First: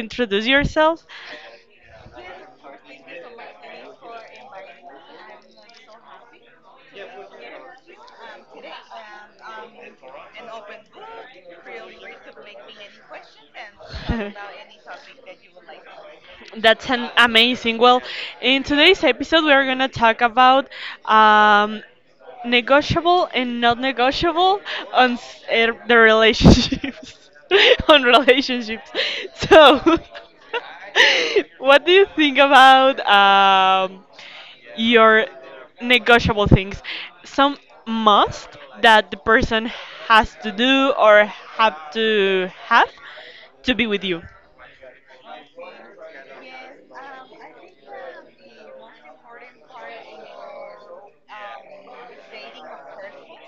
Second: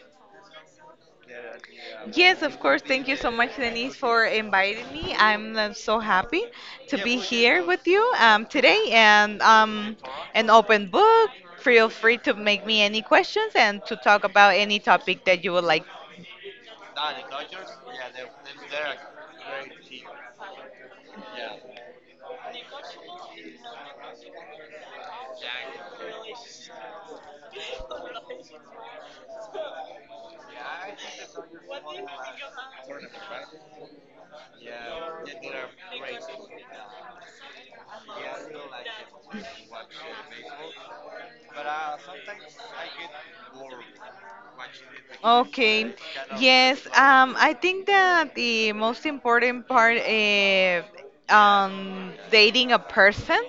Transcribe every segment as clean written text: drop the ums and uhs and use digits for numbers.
introduce yourself? Yes, of course. Thank you so much, Denise, for inviting me. I'm so happy to be here with you today and an open book. Feel free to make me any questions and to talk about any topic that you would like. That's an amazing. Well, in today's episode, we are going to talk about um, negotiable and not negotiable on the relationships, on relationships. So, what do you think about your negotiable things? Some must that the person has to do or have to be with you. Okay. Yes, I think that the most important part on dating a person,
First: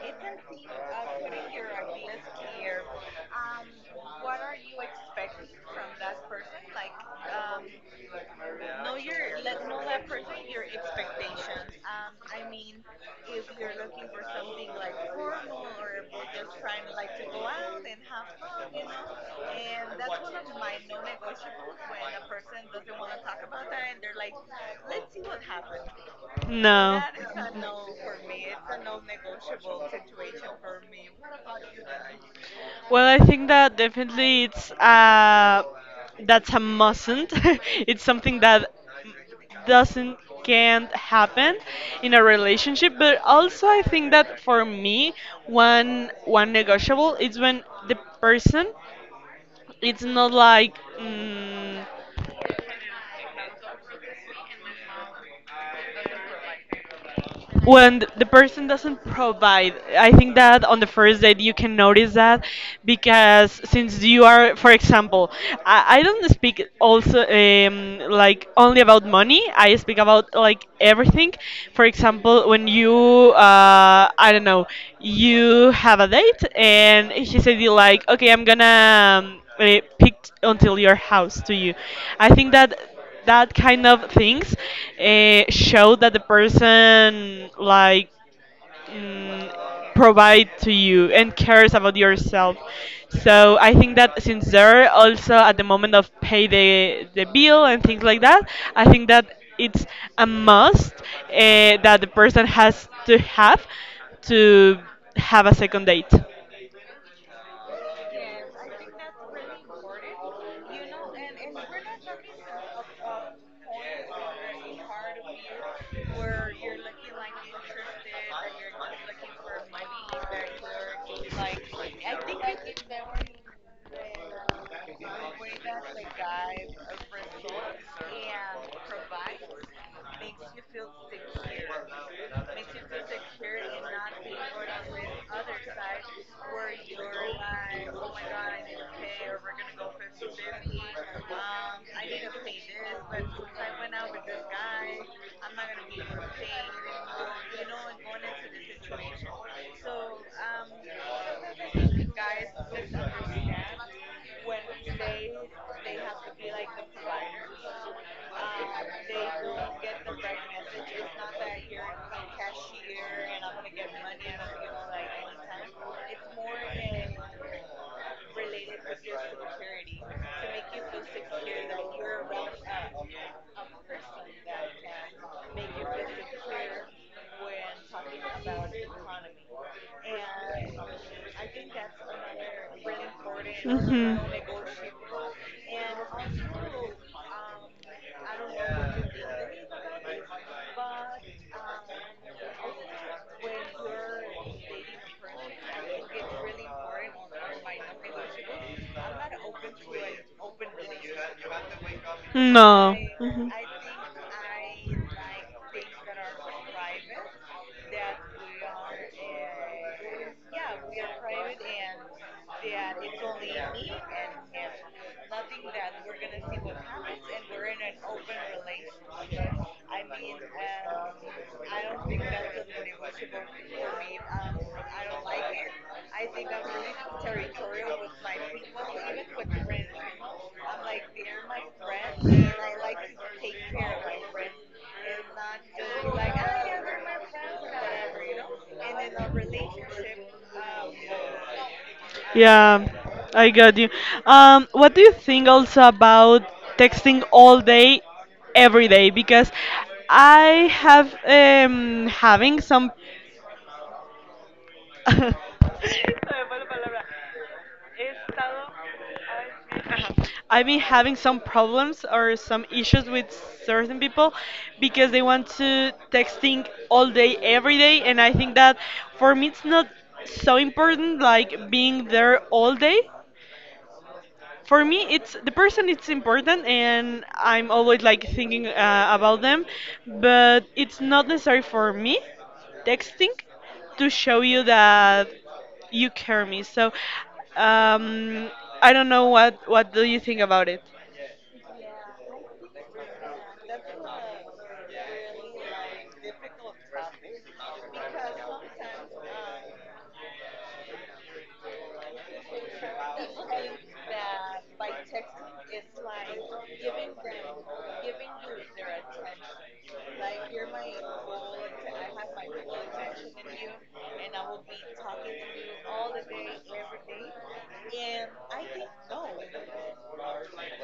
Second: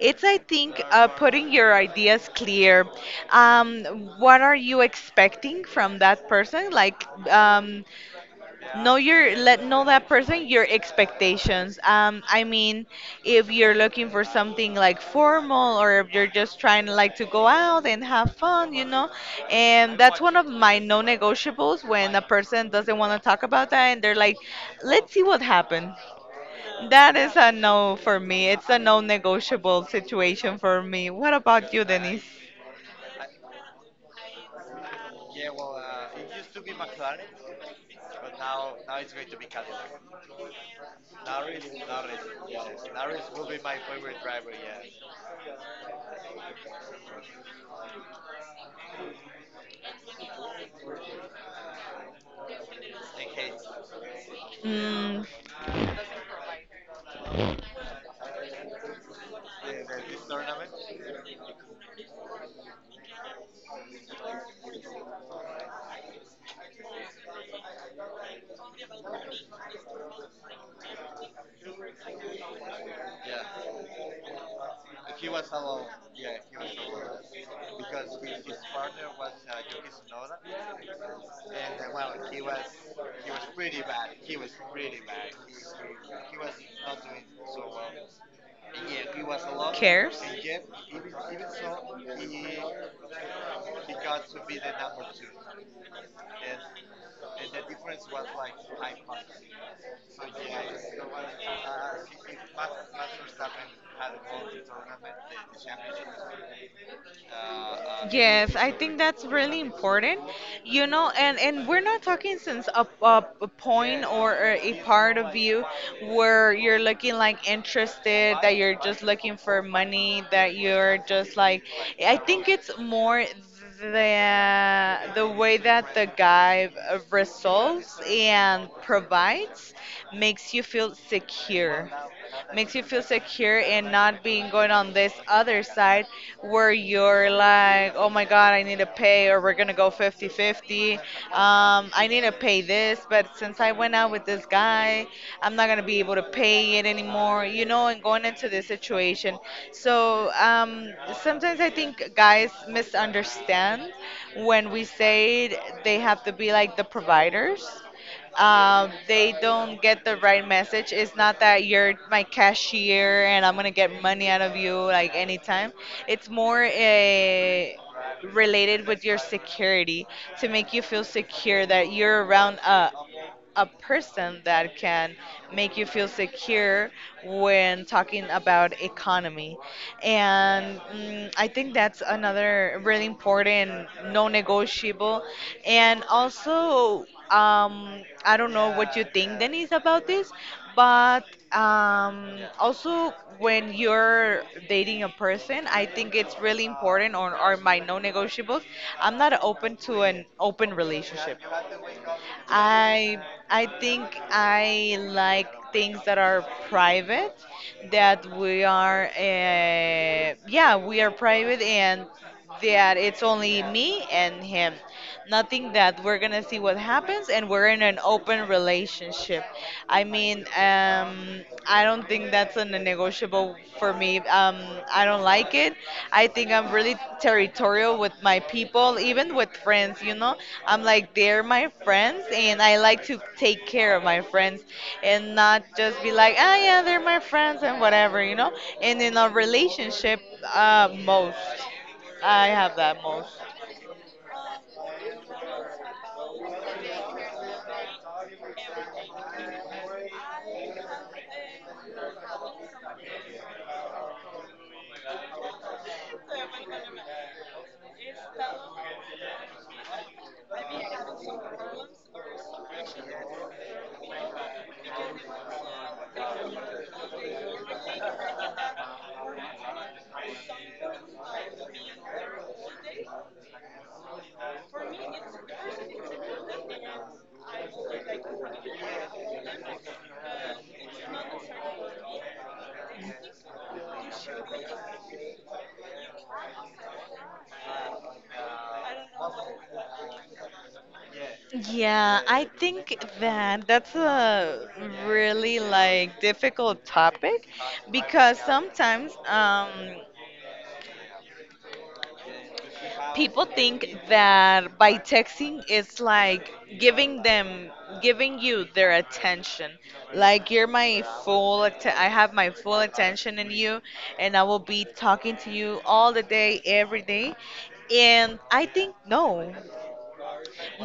it's I think putting your ideas clear. Um, what are you expecting from that person? Like, um, know your let know that person your expectations, I mean, if you're looking for something like formal, or if you're just trying like to go out and have fun, you know. And that's one of my non-negotiables, when a person doesn't want to talk about that and they're like, "Let's see what happens." No. That is a no for me. It's a non-negotiable situation for me. What about you, Denise? Well, I think that definitely it's that's a mustn't. It's something that doesn't can't happen in a relationship. But also, I think that for me, one negotiable is when the person it's not like. Mm, When the person doesn't provide. I think that on the first date you can notice that because since you are, for example, I don't speak also like only about money. I speak about like everything. For example, when you I don't know, you have a date and he said you like, okay, I'm gonna pick until your house to you. I think that that kind of things show that the person like cares. provide to you and cares about yourself. So I think that since they're also at the moment of pay the bill and things like that, I think that it's a must that the person has to have a second date. Yes, I think that's really important. You know, and we're not talking since a point or a part of you where you're looking like interested, that you're just looking for money, that you're just like, I think it's more the way that the guy resolves and provides, makes you feel secure, and not being going on this other side where you're like, oh my god, I need to pay, or we're gonna go 50 50. 50. I need to pay this, but since I went out with this guy, I'm not gonna be able to pay it anymore, you know, and going into this situation. So sometimes I think guys misunderstand when we say they have to be like the providers. They don't get the right message. It's not that you're my cashier and I'm gonna get money out of you like anytime. It's more a related with your security, to make you feel secure that you're around a person that can make you feel secure when talking about economy. And mm, I think that's another really important non-negotiable. And also, I don't know what you think, Denise, about this, but also when you're dating a person, I think it's really important, or are my non-negotiables. I'm not open to an open relationship. No. I Mhm. Think I like things that are private, that we are yeah, we are private, and that it's only me and him. Nothing that we're gonna see what happens and we're in an open relationship. I mean, I don't think that's a negotiable for me. I don't like it. I think I'm really territorial with my people, even with friends, you know. I'm like, they're my friends, and I like to take care of my friends, and not just be like, ah, yeah, they're my friends and whatever, you know. And in a relationship, most. I have Yeah, that most. I got you. What do you think also about texting all day, every day? Because I have having some I've been having some problems or some issues with certain people because they want to texting all day every day, and I think that for me it's not so important like being there all day. For me it's the person, it's important, and I'm always like thinking about them, but it's not necessary for me texting to show you that you care me. So um, I don't know, what do you think about it? Yeah, I think that 's a really like difficult topic, because sometimes people think that by texting it's like giving them, giving you their attention, like you're my full I have my full attention in you, and I will be talking to you all the day every day. And I think no,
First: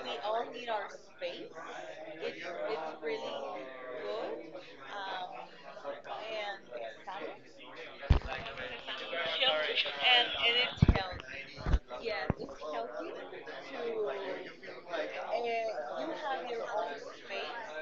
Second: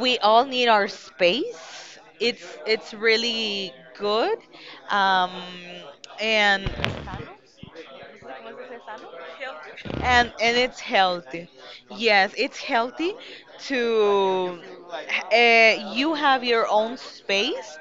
we all need our space. It's really good, um, and and it's healthy. Yes, it's healthy to you have your own space,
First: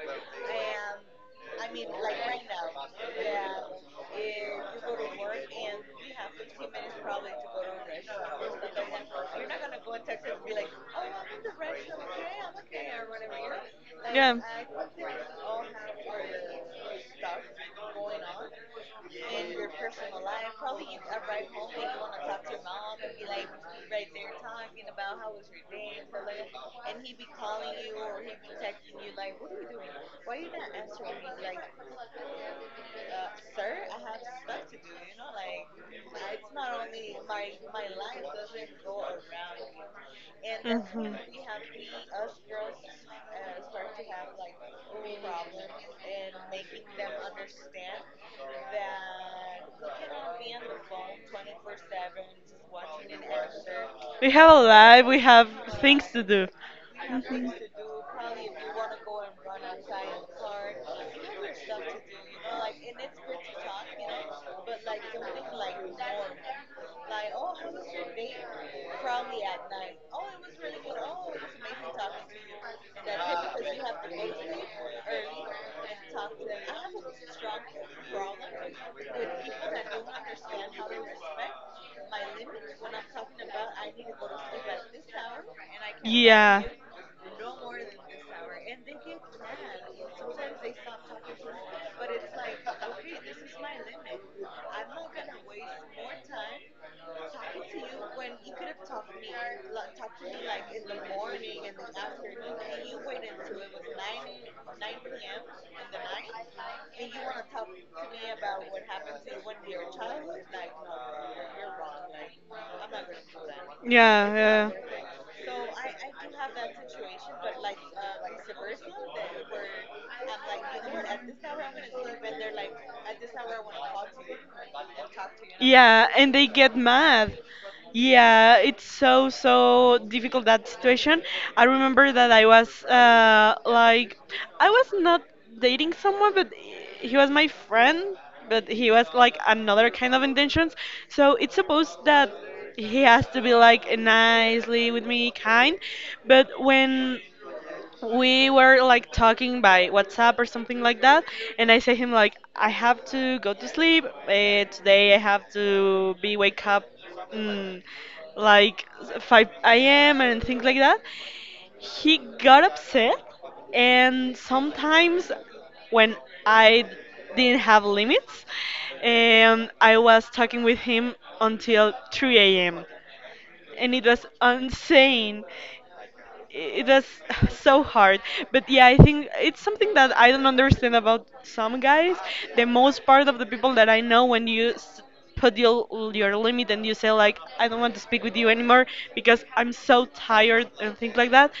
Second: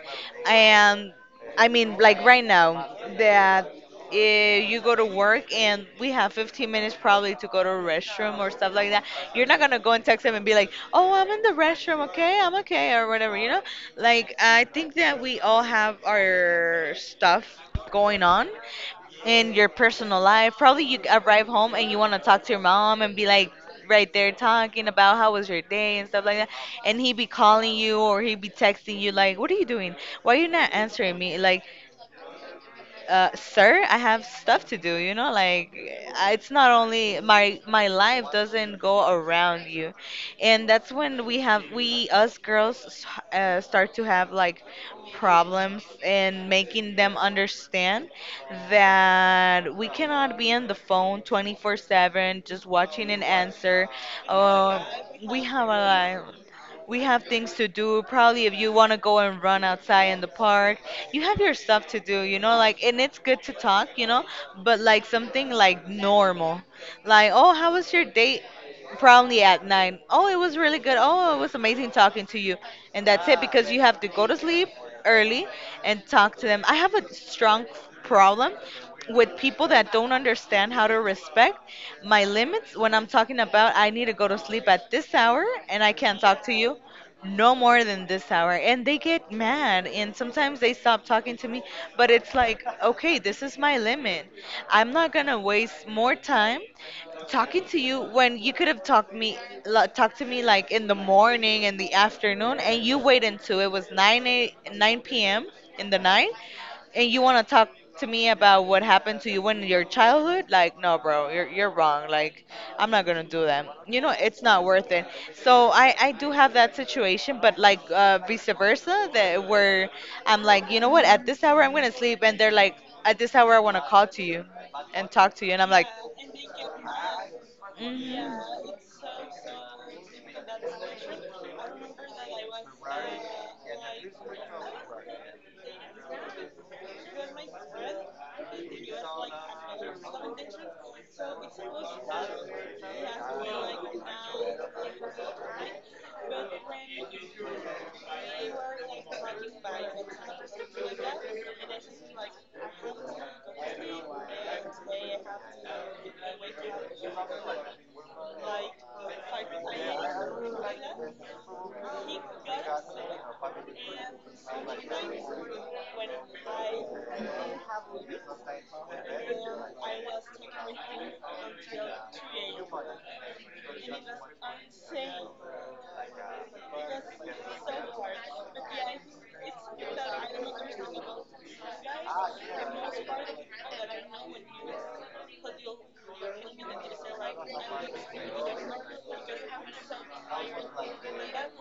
and I mean, like right now that. You go to work and we have 15 minutes probably to go to a restroom or stuff like that. You're not gonna go and text them and be like, "Oh, I'm in the restroom, okay, I'm okay," or whatever. You know, like Yeah. I think that we all have our stuff going on in your personal life. Probably you arrive home and you want to talk to your mom and be like right there, talking about how was your day and stuff like that. And he be calling you or he be texting you like, "What are you doing? Why are you not answering me?" Like sir, I have stuff to do, you know, like I- it's not only my life doesn't go around you. And that's Mhm. when we have, we us girls s- start to have like problems, and making them understand that we cannot be on the phone 24/7 just watching an answer. We have a Uh, life, we we have have to a life. do. We have We things to do. Probably if you want to go and run outside in the park, you have your stuff to do, you know, like, and it's good to talk, you know, but like something like normal. Like, oh, how was your date? Probably at nine. Oh, it was really good. Oh, it was amazing talking to you. And that's it, because you have to go to sleep early and talk to them. I have a strong problem with people that don't understand how to respect my limits, when I'm talking about I need to go to sleep at this hour and I can't talk to yeah. you no more than this hour. And they get mad and sometimes they stop talking to me, but it's like, okay, this is my limit. I'm not going to waste more time talking to you when you could have talked me la- talked to me like in the morning, in the afternoon, and you wait until it was 9 a, 9 p.m. in the night, and you want to talk to me about what happened to you when in your childhood. Like, no bro, you're wrong, like I'm not gonna do that, you know, it's not Yeah, worth it. So I do have that situation, but like vice versa, that where I'm like, you know what, at this hour I'm gonna sleep, and they're like, at this yeah. hour I want to call to you and talk to you, and I'm like, Yeah, and they get mad. mhm. Yeah, it's so so difficult that situation. I remember that I was like I was not dating someone, but he was my friend, but he was like another kind of intentions. So it's supposed that he has to be like nicely with me, kind. But when we were like talking by WhatsApp or something like that, and I say him like, I have to go to sleep. Today I have to be wake up mm, like 5 a.m. and things like that. He got upset, and sometimes when I didn't have limits, and I was talking with him until 3 a.m., and it was insane. It was so hard. But yeah, I think it's something that I don't understand about some guys. The most part of the people that I know, when you put your limit and you say like, I don't want to speak with you anymore because I'm so tired and things like that,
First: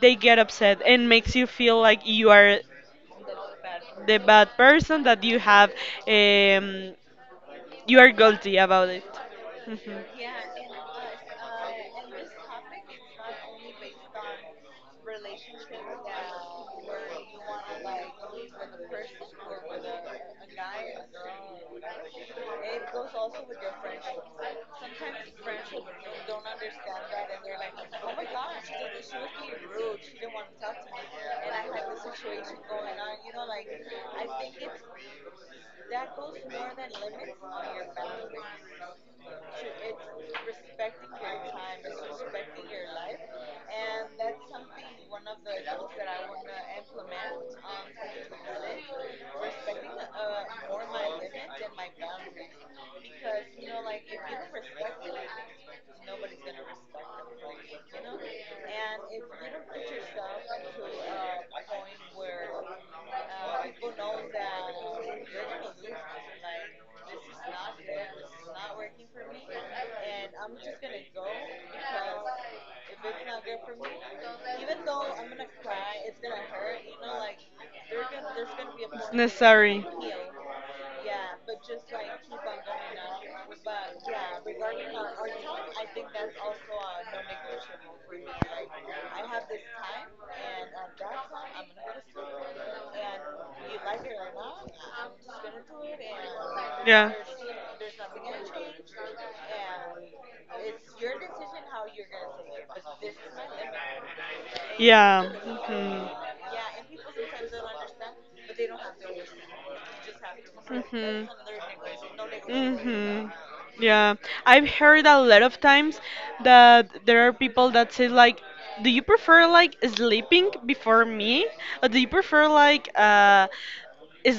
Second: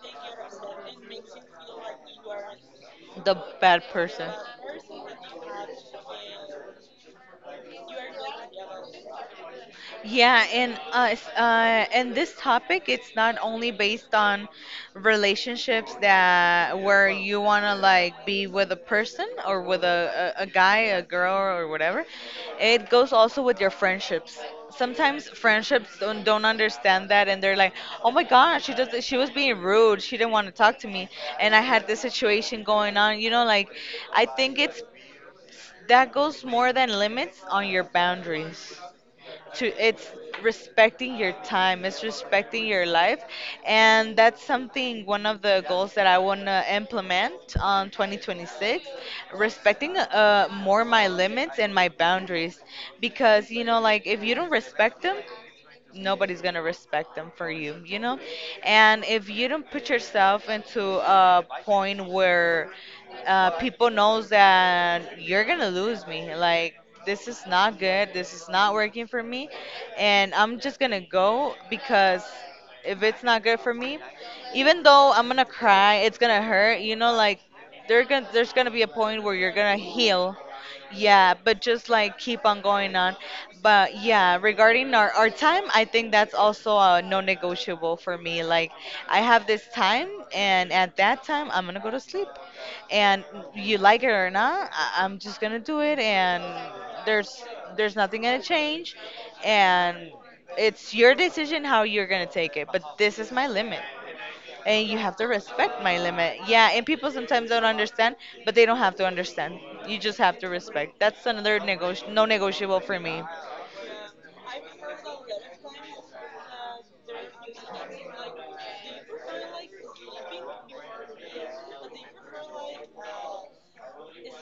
they get upset and makes you feel like you are The bad the person. bad person that you have. Um, you are guilty about it. Mhm. Yeah, and us, and this topic, it's not only based on relationships, that where you wanna like be with a person, or with a, a, guy, a girl, or whatever. It goes also with your friendships. Sometimes friendships don't understand that, and they're like, "Oh my gosh, she does, she was being rude. She didn't want to talk to me." And I had this situation going on. You know, like I think it's, that goes more than limits on your boundaries to, it's respecting your time, it's respecting your life. And that's something, one of the goals that I want to implement on 2026, respecting more my limits and my boundaries, because you know, like, if you don't respect them, nobody's gonna respect them for you, you know? And if you don't put yourself into a point where people knows that, you're gonna lose me, like this is not good, this is not working for me, and I'm just gonna go, because if it's not good for me, even though I'm gonna cry, it's gonna hurt, you know, like there's gonna be a point where you're gonna heal. Yeah, but just like keep on going on. But yeah, regarding our time, I think that's also a non-negotiable for me. Like, I have this time, and at that time I'm gonna go to sleep. And you like it or not, I'm just gonna do it, and there's nothing gonna change, and it's your decision how you're gonna take it. But this is my limit, and you have to Yeah. respect my Mhm. limit. Yeah, and people sometimes don't understand, but they don't have to understand. You just have to respect. That's Mhm. another no negotiable for me. Mhm. Yeah, I've heard a lot of times that there are people that say like, "Do you prefer like sleeping before me, or do you prefer like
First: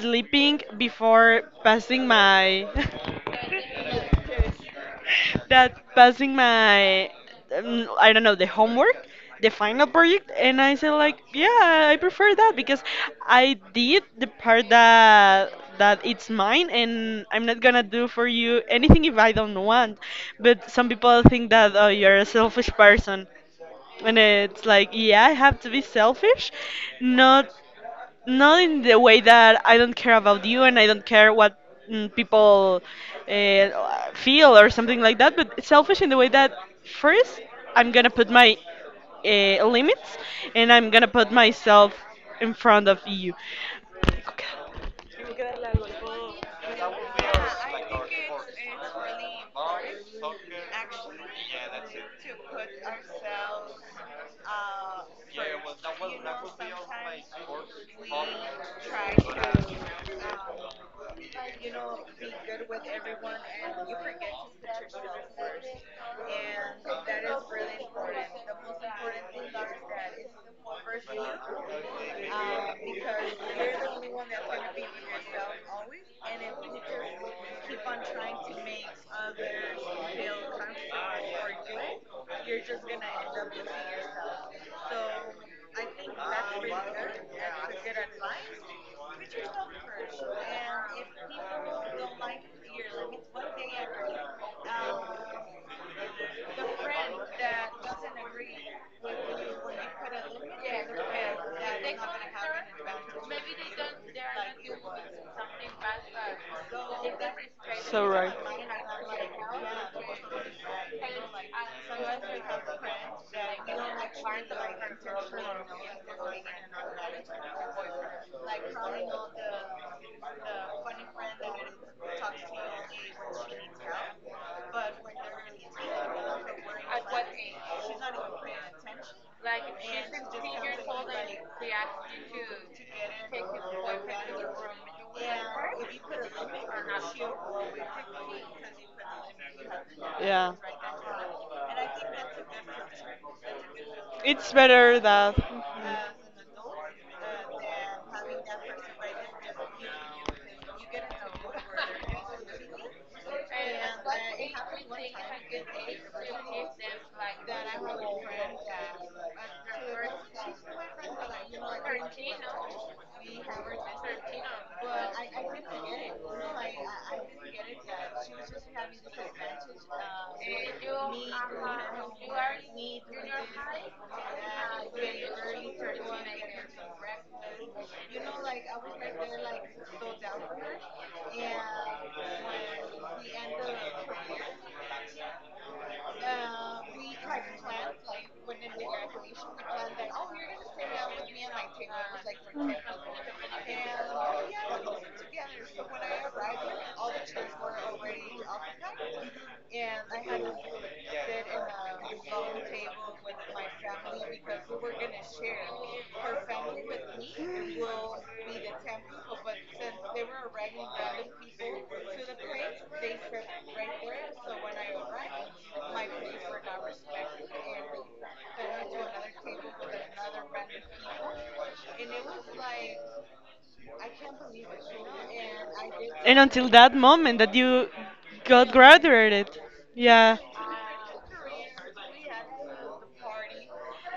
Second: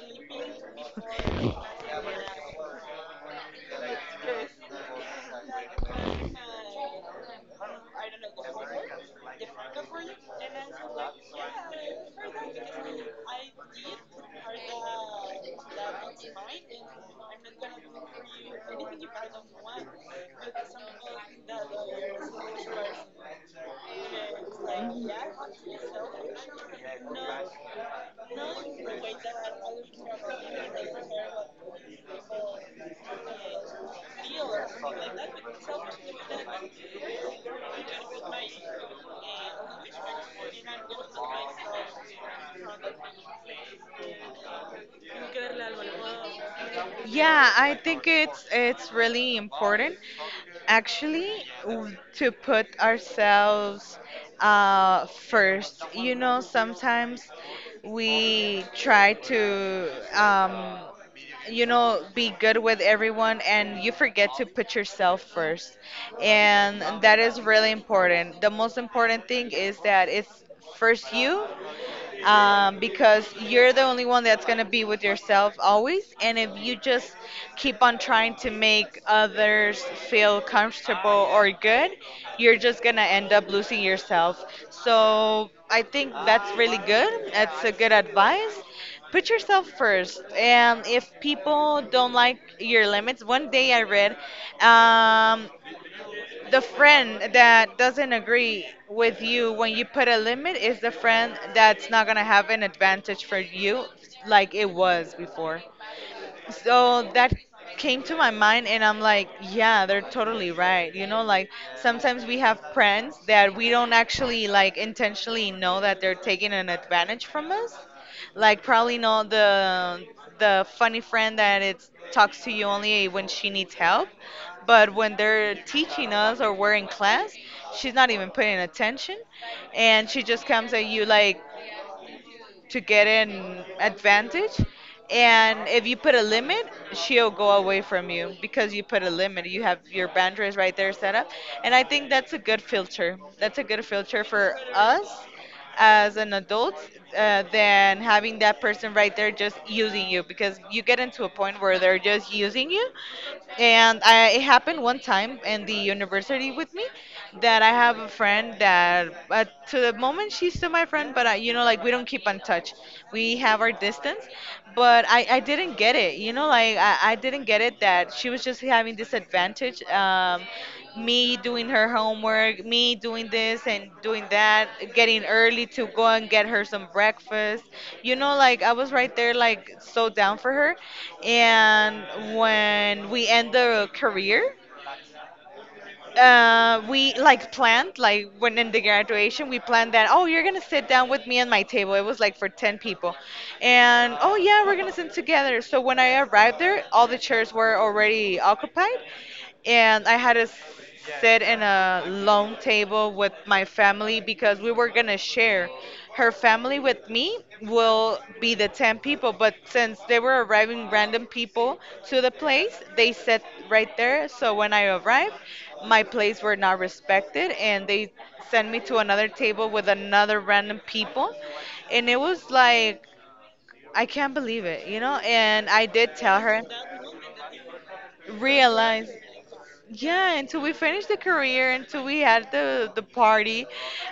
sleeping before passing my?" That passing my I don't know, the homework, the final project, and I said like, yeah, I prefer that because I did the part that it's mine, and I'm not gonna do for you anything if I don't want. But some people think that, oh, you're a selfish person. And it's like, yeah, I have to be selfish, not not in the way that I don't care about you and I don't care what people feel or something like that, but selfish in the way that first I'm gonna put my limits and I'm gonna put myself in front of you. Yeah, I think it's really important, actually w- to put ourselves first. You know, sometimes we try to um, you know, be good with everyone, and you forget to put yourself first. And that is really important. The most important thing is that it's first you, because you're the only one that's going to be with yourself always. And if you just keep on trying to make others feel comfortable or good, you're just going to end up losing yourself. So I think that's really good. That's a good advice. Put yourself first. And if people don't like your limits, one day I read, um, the friend that doesn't agree with you when you put a limit is the friend that's not going to have an advantage for you like it was before. So that came So to my right. mind, and I'm like, yeah, they're totally right. You know, like sometimes we have friends that we don't actually like intentionally know that they're taking an advantage from us. Like probably know the funny friend that it talks to you only when she needs help, but when they're teaching us or we're in class, she's not even paying attention, and she just comes at you like to get an advantage. And if you put a limit, she'll go away from you because you put a limit. You have your Yeah. boundaries right there set up. And I think that's a good filter. That's a good filter It's for better us that. as an adult than having that person right there just using you because you get into a point where they're just using you, and it happened one time in the university with me, that I have a friend that to the moment she's still my friend, but I like we don't keep in touch. We have our distance, but I didn't get it. You know, like I didn't get it that she was just having this advantage. Me doing her homework, me doing this and doing that, getting early to go and get her some breakfast. You know, like I was right there, like so down for her. And when we end the career, we like planned, like when in the graduation we planned that, oh, you're gonna sit down with me at my table. It was like for 10 people, and oh yeah, we're gonna sit together. So when I arrived there, all the chairs were already occupied, and I had to sit in a long table with my family because we were gonna share. Her family with me will be the 10 people, but since they were arriving random people to the place, they sat right there. So when I arrived, my place were not respected and they sent me to another table with another random people. And it was like, I can't believe it, you know? And I did And tell her, until that moment that you got realize. graduated. Yeah, Yeah, until we finished the career, until we had the party,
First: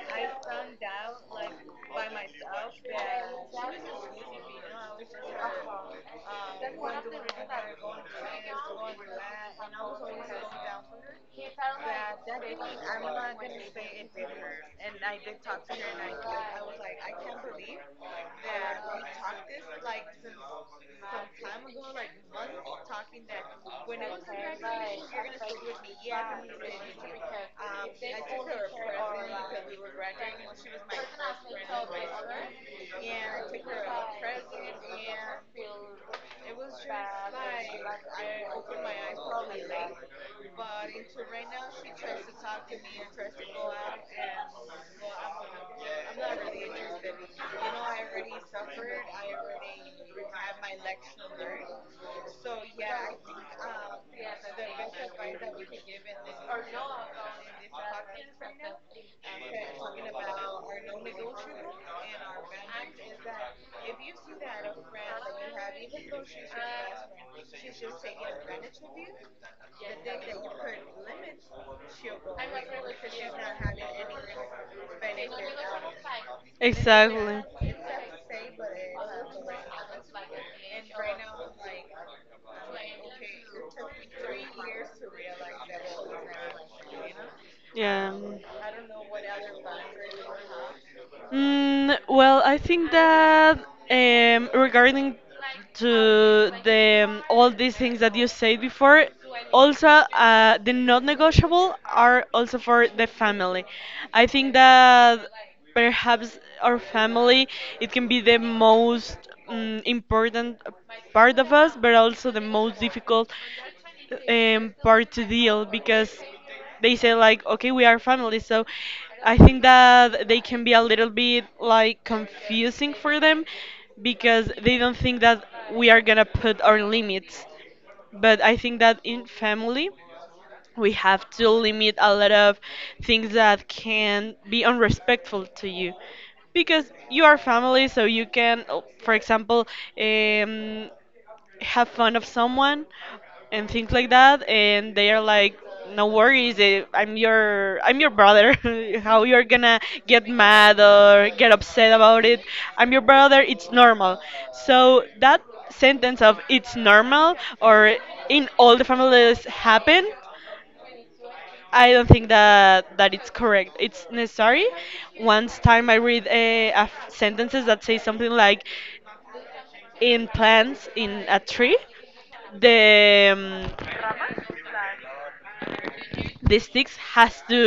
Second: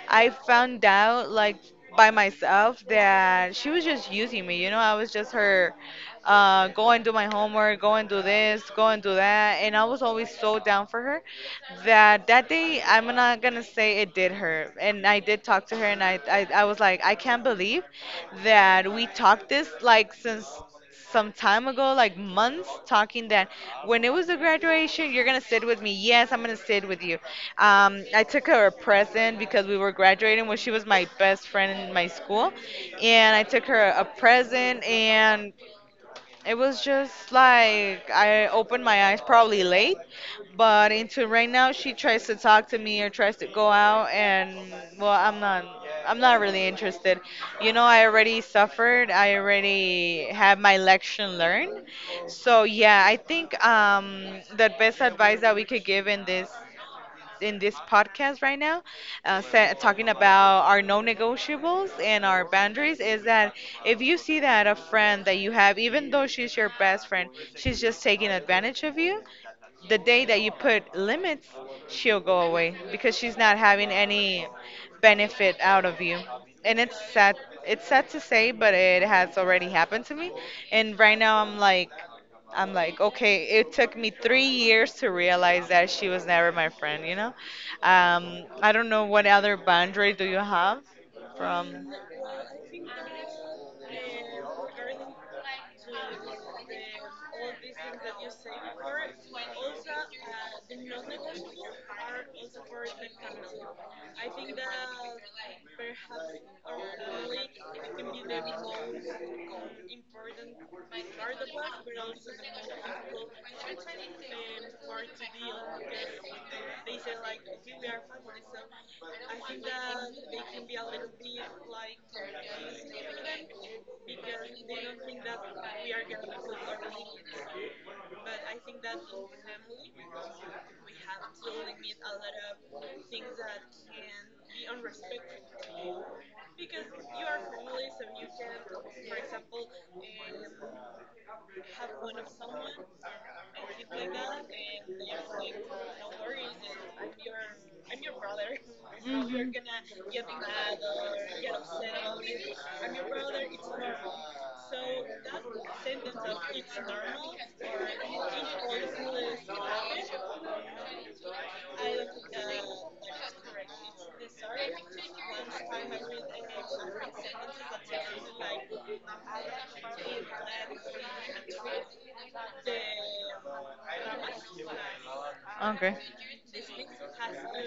I found out like by myself that she was just using me. You know, I was just her, go and do my homework, go and do this, go and do that, and I was always so down for her that that day. I'm not gonna say it did her, and I did talk to her, and I was like, I can't believe that we talked this like since some time ago, like months, talking that when it was the graduation, you're gonna sit with me. Yes, I'm gonna sit with you. I took her a present because we were graduating when she was my best friend in my school, and I took her a present, and it was just like I opened my eyes probably late, but into right now she tries to talk to me or tries to go out, and well, I'm not really interested. You know, I already suffered. I already have my lesson learned. So yeah, I think the best advice that we could give in this podcast right now, talking about our non-negotiables and our boundaries, is that if you see that a friend that you have, even though she's your best friend, she's just taking advantage of you, the day that you put limits, she'll go away because she's not having any benefit out of you. And it's sad. exactly. It's sad to say, but it has already happened to me. And right now I'm like, okay, it took me 3 years to realize that she was never my friend, you know? Yeah. I don't know what other boundary do you have from. Mm, well, I think that regarding to the all these things that you said before, also the non-negotiable are also for the family. I think that perhaps our family it can be the most important part of us, but also the most difficult part to deal, because they say like, okay, we are family. So I think that they can be a little bit like confusing for them because they don't think that we are gonna put our limits. But I think that in family we have to limit a lot of things that can be unrespectful to you, because you are family. So you can, oh, for example, um, have fun of someone and things like that, and they are like, no worries, I'm your brother. How you're gonna get mad or get upset about it? I'm your brother, it's normal. So that sentence of it's normal, or in all the families happen, I don't think that it's correct. It's necessary. Once time I read sentences that say something like, in plants in a tree the um, Okay. the sticks has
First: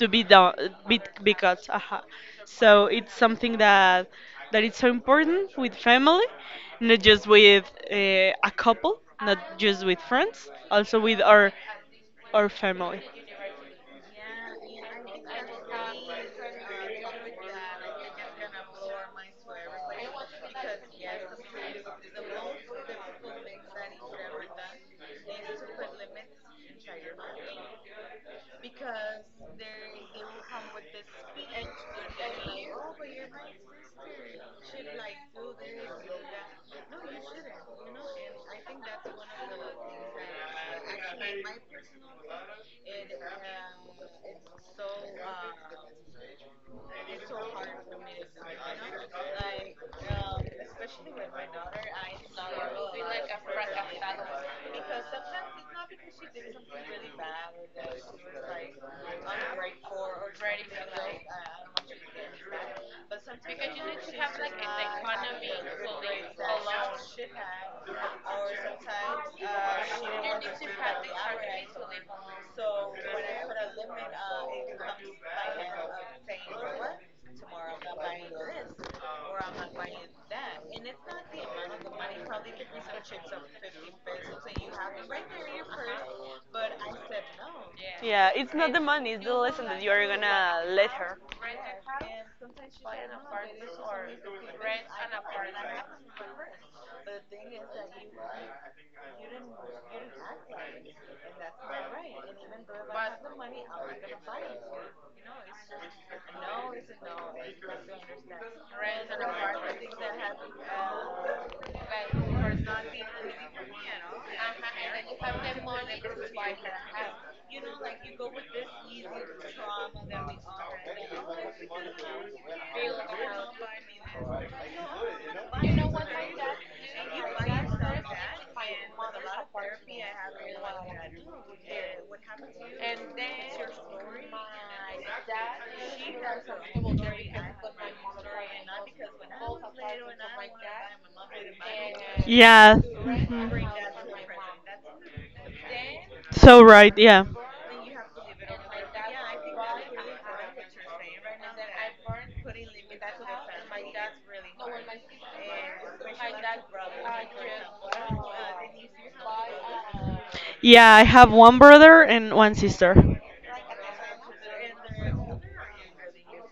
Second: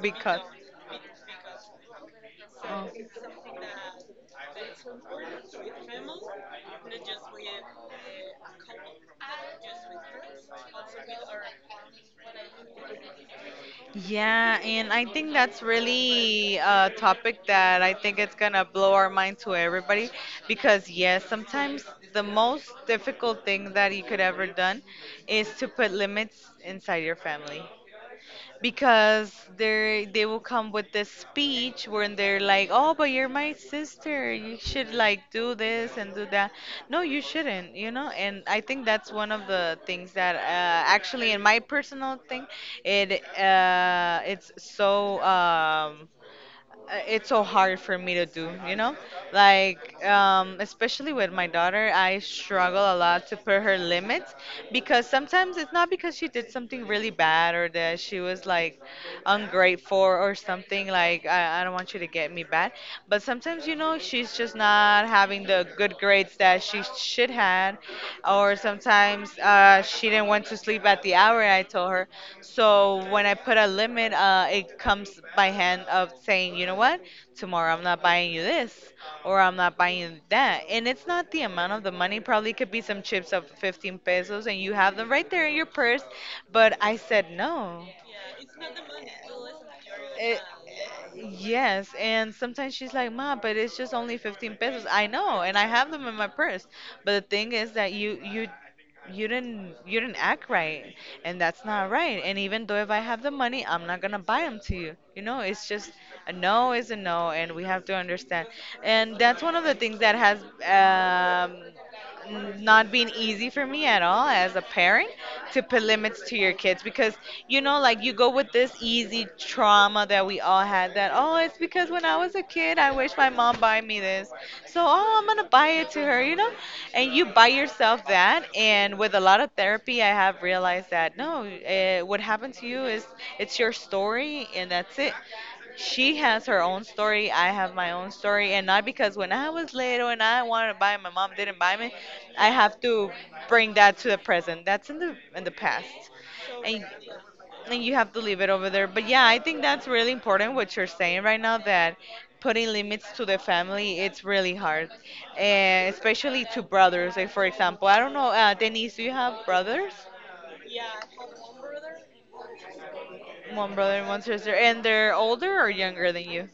to be done be cut so it's something that it's so important with family, not just with a couple, not just with friends, also with our family. Yeah, and I think that's really a topic that I think it's gonna blow our mind to everybody, because yes, sometimes the most difficult thing that you could ever done is to put limits inside your family. Because they will come with this speech when they're like, "Oh, but you're my sister. You should like do this and do that." No, you shouldn't, you know? And I think that's one of the things that actually in my personal thing, it uh, it's so um it's so hard for me to do, you know? Like, especially with my daughter, I struggle a lot to put her limits, because sometimes it's not because she did something really bad or that she was like ungrateful or something like, I don't want you to get me bad. But sometimes, you know, she's just not having the good grades that she should had, or sometimes she didn't want to sleep at the hour I told her. So when I put a limit, it comes by hand of saying, you know what, tomorrow I'm not buying you this or I'm not buying you that. And it's not the amount of the money. Probably could be some chips of 15 pesos and you have them right there in your purse. But I said no. Yeah, it's not the money, it's the lesson that you are It, gonna let her. yes, and sometimes she's like, "Ma, but it's just only 15 pesos." I know, and I have them in my purse. But the thing is that you didn't, you didn't act right, and that's not right, and even though if I have the money, I'm not gonna buy them to you, you know. It's just a no is a no, and we have to understand. And that's one of the things that has not being easy for me at all as a parent, to put limits to your kids, because you know, like you go with this easy trauma that we all had, that oh, it's because when I was a kid, I wish my mom buy me this, so oh, I'm gonna buy it to her, you know. And you buy yourself that, and with a lot of therapy I have realized that no, what happened to you is it's your story, and that's it. She has her own story. I have my own story, and not because when I was little and I wanted to buy, my mom didn't buy me. I Yeah, have to mhm. bring that to the present. That's in the past, So right, yeah. and you have to leave it over there. But yeah, I think that's really important what you're saying right now, that putting limits to the family it's really hard, and especially to brothers. Like for example, I don't know, Denise, do you have brothers? Yeah, I have one brother and one sister. One brother and one sister, and they're older or younger than you?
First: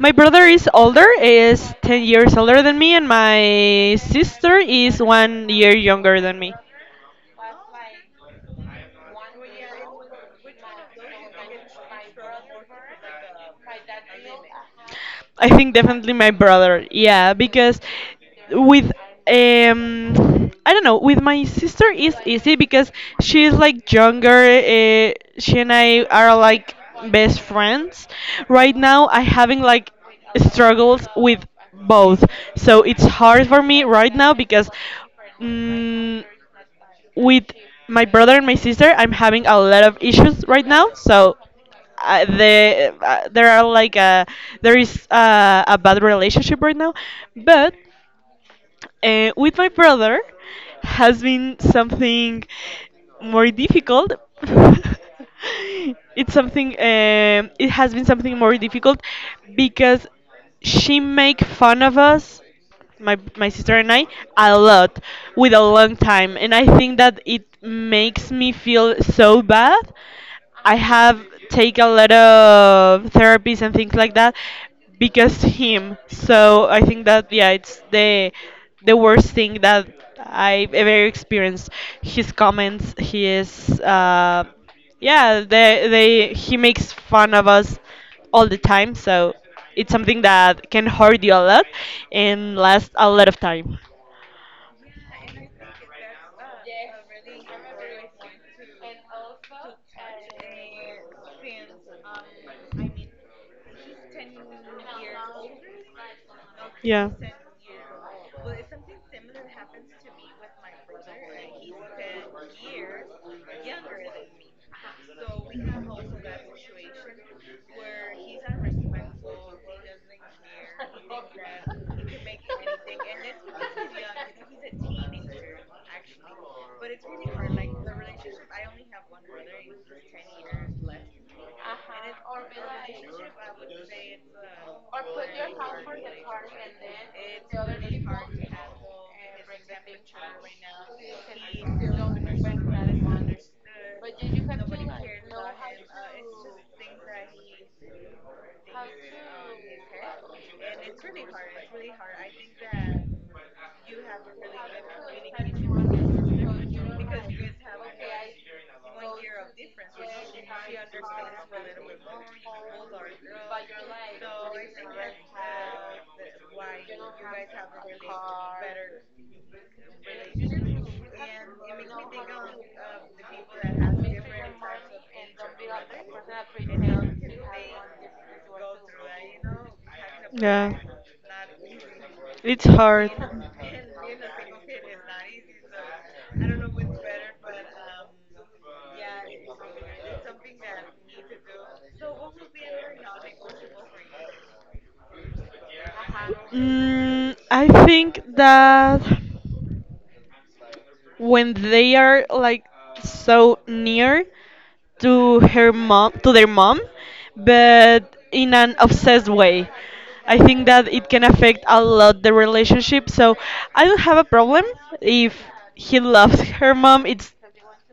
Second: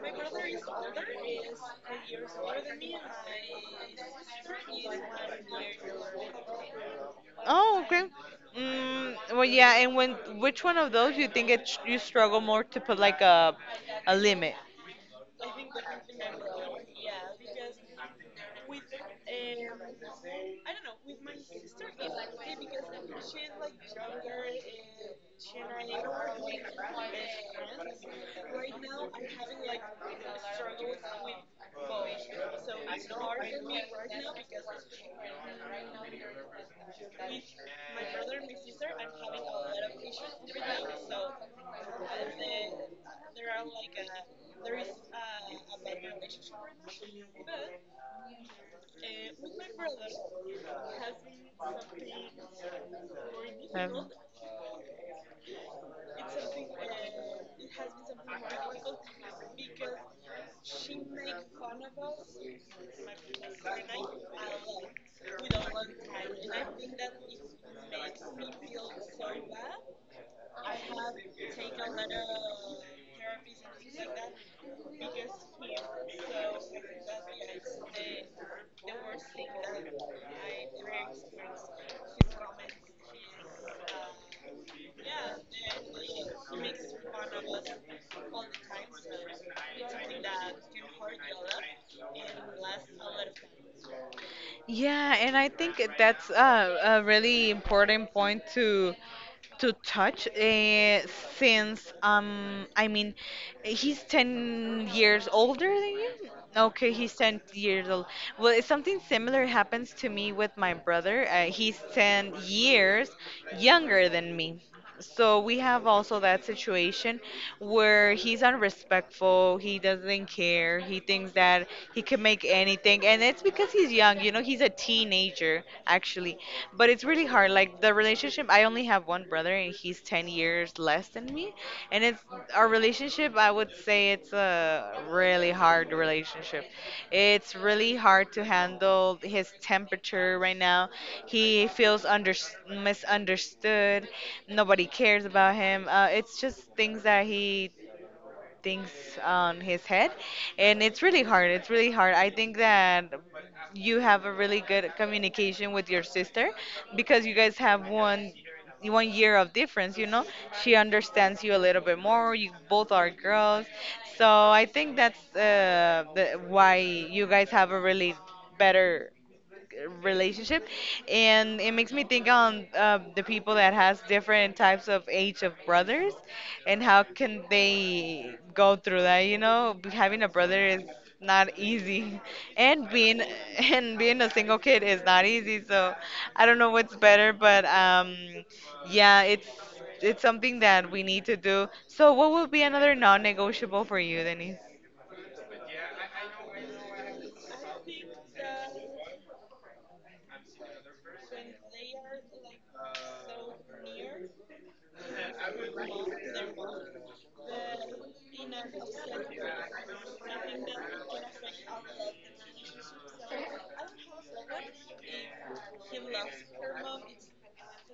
My brother is older, is 10 years older than me, and my sister is 1 year younger than me. Oh, okay. Mm, well, yeah. And when, which one of those you think it you struggle more to put like a limit? I think definitely my brother. Yeah, because with I don't know, with my sister it's easy because she's like younger. She and I are like best friends. Right now I having like struggles with both. So it's hard for me right now because mm with my brother and my sister, I'm having a lot of issues right now. So there are like a there is a bad relationship right now, but with my brother has been something more Um, difficult. It's something. It has been something more difficult because she make fun of us, my sister and I, a lot with a long time, and I think that it makes me feel so bad. I have take a lot of therapies and things like that because him. So I think that yeah, it's the worst thing that I've ever experienced. His comments, his yeah, they he makes fun of us all the time. So it's something that can hurt you a lot and last a lot of time. yeah, and I think that's a really important point to touch since I mean he's 10 years older than you. Okay, Yeah. he's 10 years old. Well, it's something similar happens to me with my brother. He's 10 years younger than me. So we have also that situation where he's unrespectful, he doesn't care, he thinks that he can make anything, and it's because he's young, you know, he's a teenager actually. But it's really hard. Like the relationship, I only have one brother, and he's 10 years less than me, and it's our relationship. I would say it's a really hard relationship. It's really hard to handle his temperature right now. He feels under misunderstood. Nobody cares about him. It's just things that he things on his head, and it's really hard, it's really hard. I think that you have a really good communication with your sister, because you guys have one year of difference, you know. She understands you a little bit more, you both are girls, so I think that's why you guys have a really better relationship. And it makes me think on the people that has different types of age of brothers, and how can they go through that, you know. Having a brother Yeah. is not easy It's and hard. being and being a single kid is not easy, so I don't know what's better, but yeah, it's something that we need to do. So what would be another non-negotiable for you, Denise? For you. Mm, I think that when they are like so near to her mom to their mom but in an obsessed way, I think that it can affect a lot the relationship. So I don't have a problem if he loves her mom.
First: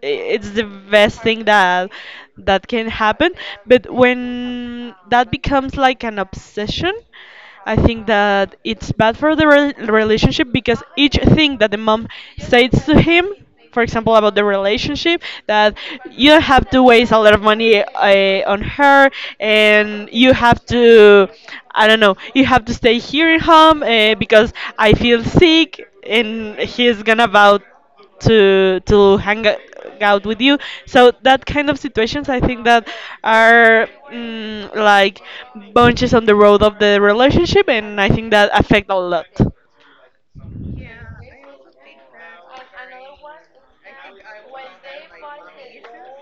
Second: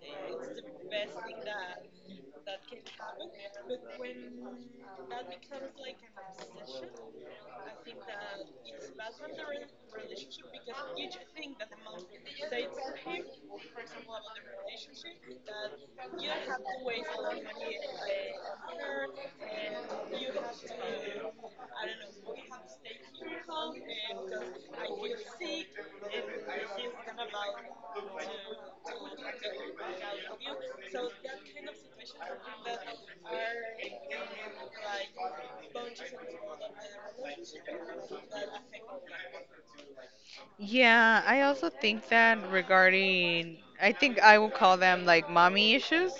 It's the best thing that can happen. But when that becomes like an obsession, I think that it's bad for the relationship, because each thing that the mom says to him, for example, about the relationship, that you have to waste a lot of money on her, and you have to, I don't know, you have to stay here at home because I feel sick, and he's gonna about to hang out with you. So that kind of situations, I think that are like bunches on the road of the relationship, and I think that affect a lot. Yeah, I also think that regarding, I think I will call them like mommy issues,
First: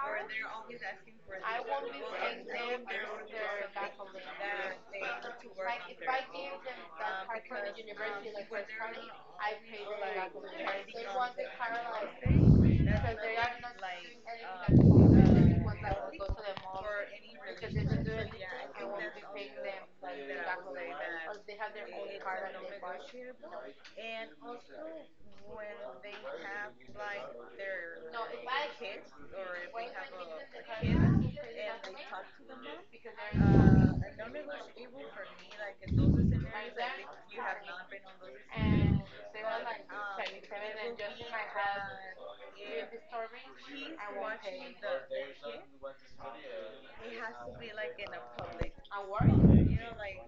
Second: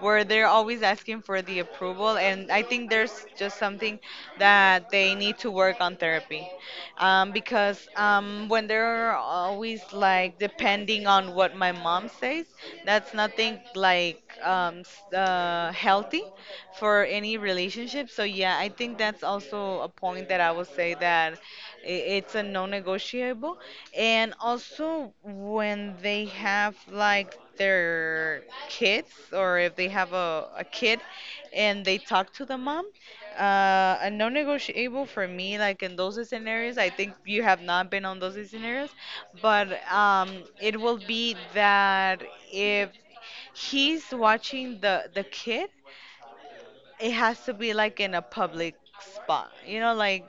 where they're always asking for the approval, and I think there's just something that they need to work on therapy, because when they're always like depending on what my mom says, that's nothing like healthy for any relationship. So yeah, I think that's also a point that I would say that. It's a non-negotiable. And also when they have like their kids, or if they have a kid and they talk to the mom, a non-negotiable for me, like in those scenarios, I think you have not been on those scenarios, but it will be that if he's watching the kid, it has to be like in a public spot, you know, like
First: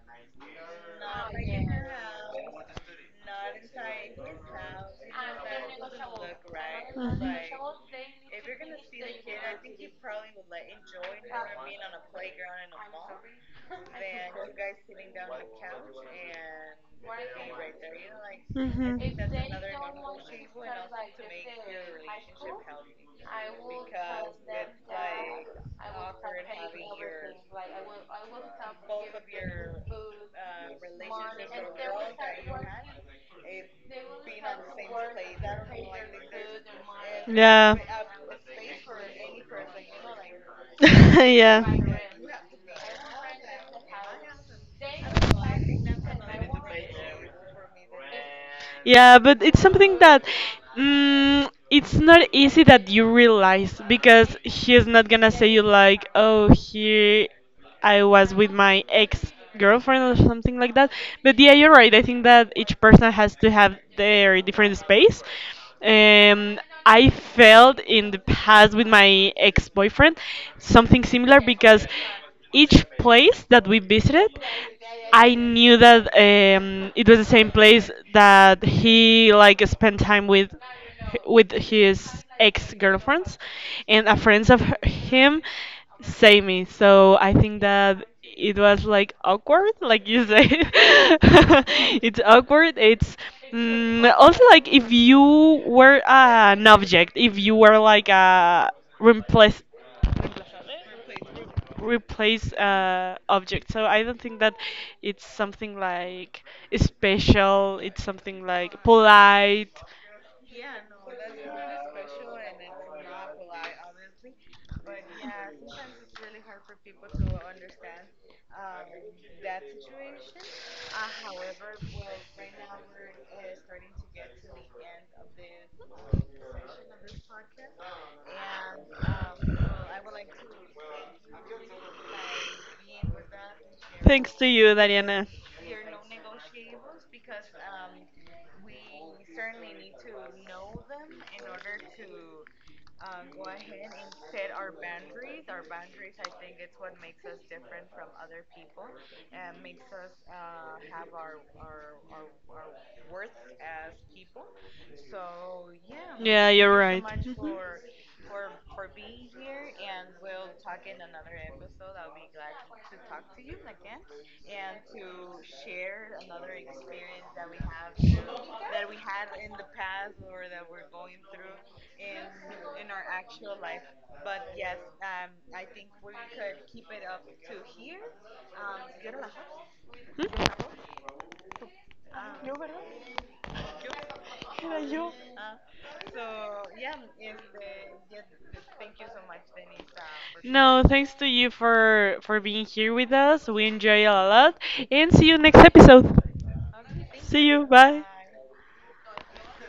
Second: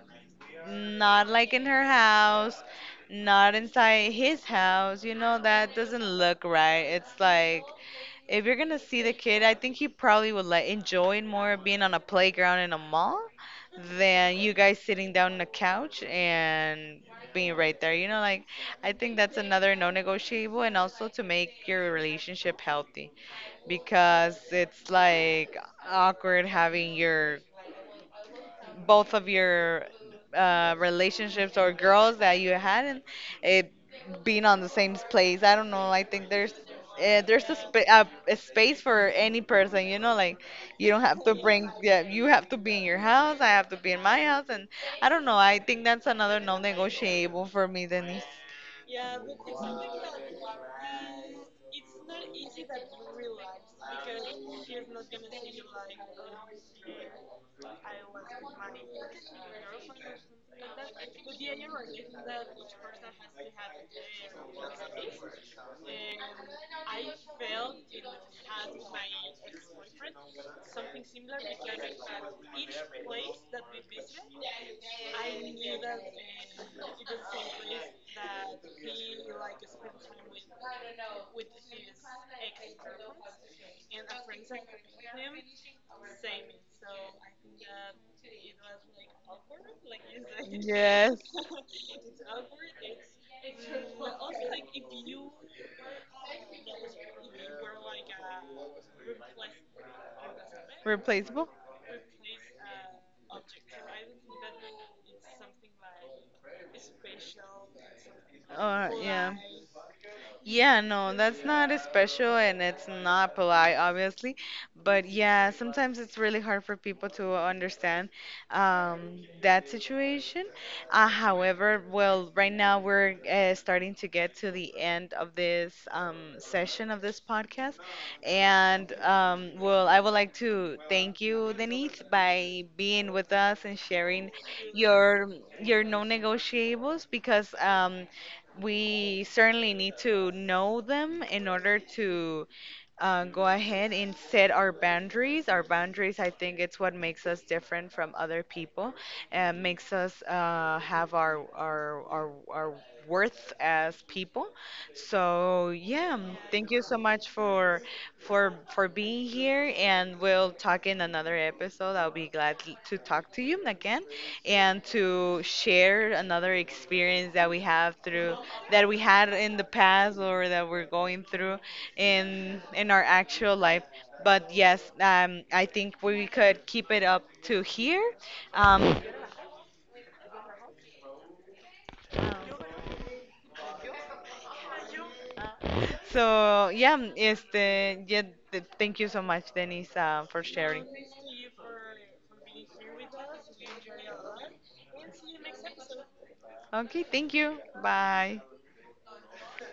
not like in her house, not inside his house. You know, that doesn't look right. It's like if you're gonna see the kid, I think he probably would like enjoy more being on a playground in a mall than you guys sitting down on a couch and being right there. You know, like I Mhm. think Mhm. that's another non-negotiable, and also to make your relationship healthy, because it's like awkward having your both of your relationships or girls that you had, and it being on the same place. I don't know. I think there's Yeah. A space for any person. You know, like you don't have to bring. Yeah. Yeah, you have to be in your house. I have to be in my house. And I don't know. I think that's another non-negotiable for me, Denise. Yeah, but it's something that it's not easy that you realize, because he's not gonna say you like, oh, here, I was with my ex girlfriend or something like that. But yeah, you're right. I think that each person has to have their different space. Um, I felt in the past with my ex boyfriend something similar because each place that we visited, I knew that it was the same place that he like spent time with his ex-girlfriends, and a friend of him saved me. So I think that it was like awkward, like you say. Yes, It's awkward, it's also like if you were an object, if you were like a replace replaceable. replace object. So I don't think that it's something like special, it's something like Yeah. polite. Yeah, no, that's not as special and it's not polite, obviously. But yeah, sometimes it's really hard for people to understand that situation. However, well, right now we're starting to get to the end of this session of this podcast. And well, I would like to thank you, Denise, by being with us and Thanks sharing to you, Dariana. your your non-negotiables, because we certainly need to know them in order to go ahead and set our boundaries. Our boundaries, I think, it's what makes us different from other people, and makes us have our worth as people. So yeah, Yeah, thank thank you're you so right. much Mhm. for for being here, and we'll talk in another episode. I'll be glad to talk to you again, and to share another experience that we have through that we had in the past, or that we're going through in our actual life. But yes, I think we could keep it up to here. Um, Hmm? Your Era yo opinion. so yeah, este, yeah, thank you so much, Denise, for No, sharing. sharing. Thanks to you for being here with us. We enjoy it a lot, and see you next episode. Okay, Okay, thank see you. you. Bye. Bye.